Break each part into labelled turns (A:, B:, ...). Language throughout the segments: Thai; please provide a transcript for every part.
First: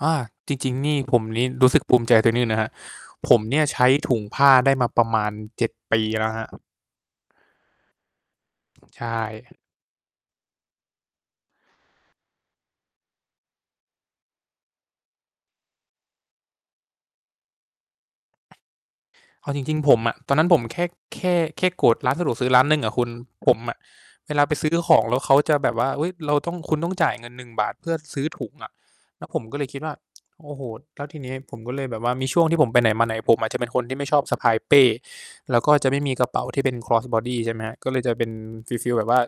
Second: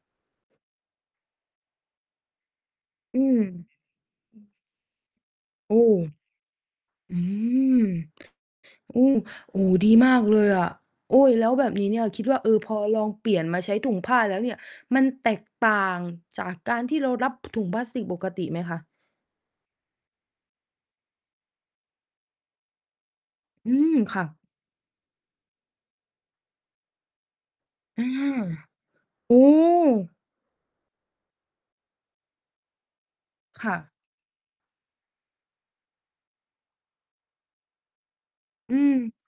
A: อา จริง ๆ นี่ ผมนี้ รู้สึกภูมิใจตัวนี้นะครับ
B: อื
A: ผมเนี่ย
B: ม
A: ใช้ถุงผ้าได้มาประมาณ 7
B: โอ้
A: ปีแล้วครับ
B: อืม อื
A: ใช่
B: ม โอ้โฮ ดีมากเลยอะ โอ๊ย แล้วแบบนี้เนี่ย คิดว่า เออ พอลองเปลี่ยนมาใช้ถุงผ้าแล้วเนี่ย มันแตกต่างจากการที่เรารับ พ ถุงพลาสติกปกติไหมคะ?
A: เอาจริง ๆ ผมอะ ตอนนั้นผมแค่ แค่ แค่โกรธร้านสะดวกซื้อร้านหนึ่งอะคุณ ผม
B: อื
A: อะ
B: ม! ค่
A: เว
B: ะ
A: ลาไปซื้อของแล้วเขาจะแบบว่า เฮ้ย เราต้อง คุณต้องจ่ายเงิน 1 บาทเพื่อ
B: อา
A: ซื้อถุงอะ แล้ว
B: โอ
A: ผ
B: ้!
A: มก็เลยคิดว่า โอ้โฮ แล้วทีเนี้ยผมก็เลยแบบว่า มีช่วงที่ผมไปไหนมาไหน ผมอาจจะเป
B: ค
A: ็น
B: ่
A: ค
B: ะ
A: นที่ไม่ชอบสะพายเป้ แล้วก็จะไม่มีกระเป๋าที่เป็น cross body ใช่ไหมครับ ก็เลยจะเป็น
B: อื
A: ฟี
B: ม
A: ล ๆ แบบว่า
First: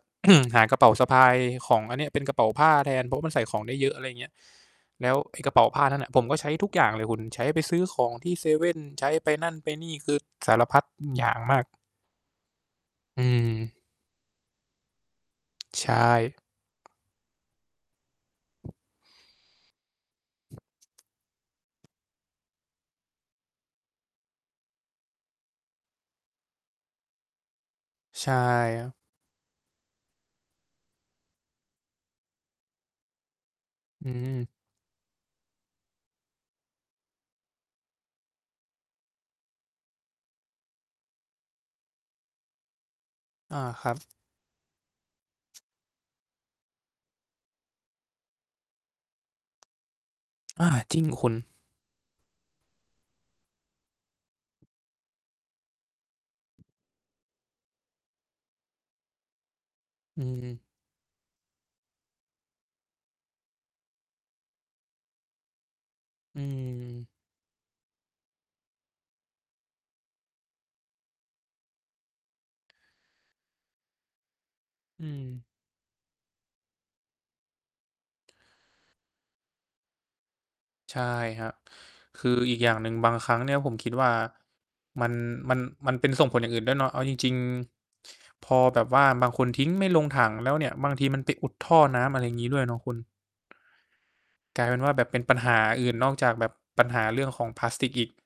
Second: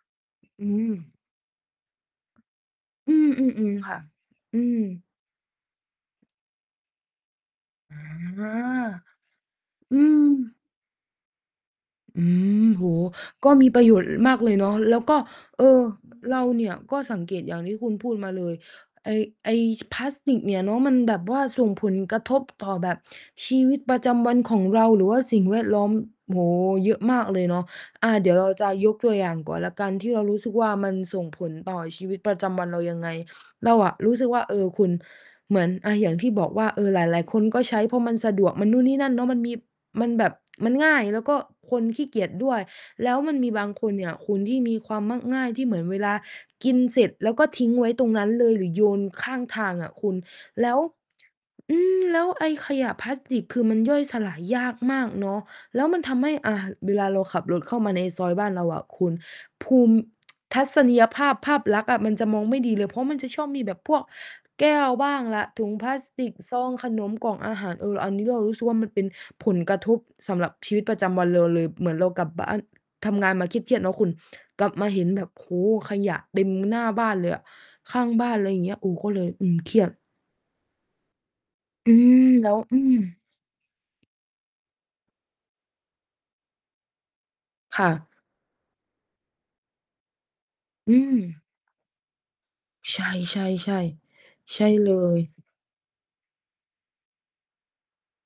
A: ห
B: อ
A: า
B: ื
A: กระเ
B: ม
A: ป๋าสะพายของอันนี้ เป็นกระเป๋าผ้าแทน
B: อ
A: เ
B: ื
A: พราะว่ามันใส่ของไ
B: ม
A: ด้
B: ๆ
A: เ
B: ๆ
A: ย
B: ค
A: อ
B: ่
A: ะ
B: ะ
A: อะไรอย่างเงี้ย
B: อืม
A: แล้วไอ้กระเป๋าผ้านั้นน่ะ ผมก็ใช้ทุกอย่างเลยคุณ ใช้ไปซื้อของที่
B: อ
A: เซ
B: า
A: เว่น ใช้ไปนั่นไปนี
B: อ
A: ่
B: ื
A: คือ
B: ม
A: สารพัดอย่างมาก
B: อืม โอ้โฮ
A: อื
B: ก็
A: ม
B: มีประโยชน์ ล มากเลยเนาะ แล้วก็ เออ
A: ใช่
B: เราเนี่ยก็สังเกตอย่างที่คุณพูดมาเลย ไอ้ ไอ้ ส พลาสติกเนี่ยเนาะ มันแบบว่าส่งผลกระทบต่อแบบชีวิตประจำวันของเรา หรือว่าสิ่งแวดล้อม โอ้โฮ เยอะมากเลยเนาะ อา
A: ใ
B: เ
A: ช
B: ดี๋
A: ่
B: ยวเราจะ
A: ครั
B: ย
A: บ
B: กตัวอย่างก่อนแล้วกัน ที่เรารู้สึกว่ามันส่งผลต่อชีวิตประจำวันเรายังไง เราอะ
A: อื
B: รู้สึกว่า
A: ม
B: เออ คุณเหมือน อา อย่างที่บอกว่า เออ หลาย ๆ คนก็ใช้ เพราะมันสะดวก มันนู่นนี่นั่นเนาะ มันมี มันแบบ มันง่าย แล้วก็คนขี้เกียจด้วย แล้วมันมี
A: อา
B: บาง
A: ค
B: ค
A: รั
B: นเ
A: บ
B: นี่ยคุณที่มีความมัก ง่าย ที่เหมือนเวลากินเสร็จแล้วก็ทิ้งไว้ตรงนั้นเลย หรือโยนข้างทางอะคุณ
A: อ
B: แล
A: า
B: ้ว
A: จริงคุณ
B: อือ แล้วไอ้ขยะพลาสติก คือมันย่อยสลายยากมากเนาะ แล้วมันทำให้ อา เวลาเราขับรถเข้ามาในซอยบ้านเราอะคุณ ภูมิ
A: อืม
B: ทัศนียภาพ ภาพลักษณ์อะ มันจะมองไม่ดีเลย เพราะมันจะชอบมีแบบพวกแก้วบ้างล่ะ ถุงพลาสติก
A: อื
B: ซองขน
A: ม
B: ม กล่องอาหาร เออ อันนี้เรารู้สึกว่ามันเป็นผลกระทบสำหรับชีวิตประจำวันเราเลย เหมือนเรากลับบ้าน ทำงานมาเครียด ๆ เนาะคุณ กลับมาเ
A: อ
B: ห
A: ื
B: ็นแบบ โอ
A: ม
B: ้โฮ ขยะเต็มหน้าบ้านเลยอะ ข้างบ้าน ไรอย่างเงี้ย โอ้ ก็เลย อืม เครียด
A: ใช่ครับ
B: อื
A: คื
B: ม
A: อ
B: แล้
A: อี
B: ว
A: กอย่า
B: อื
A: งหนึ่ง บา
B: ม
A: งครั้งเนี่ยผมคิดว่ามัน มัน มัน เป็นส่งผลอย่างอื่นด้วยเนาะ เอาจริง
B: ค่ะ
A: ๆ พอแบบว่าบางคนทิ้งไม่ลงถังแล้วเนี่ย บ
B: อ
A: า
B: ื
A: งทีมันไป
B: ม
A: อุดท่อน้ำ อะไรอย่างงี้ ด้วยเนาะคุ
B: ใช
A: ณ
B: ่ ๆ ๆ ใช
A: กลา
B: ่
A: ยเป็นว
B: เล
A: ่าแบบเป
B: ย
A: ็นปัญหาอื่น นอกจากแบบปัญหาเรื่องของพลาสติกอีก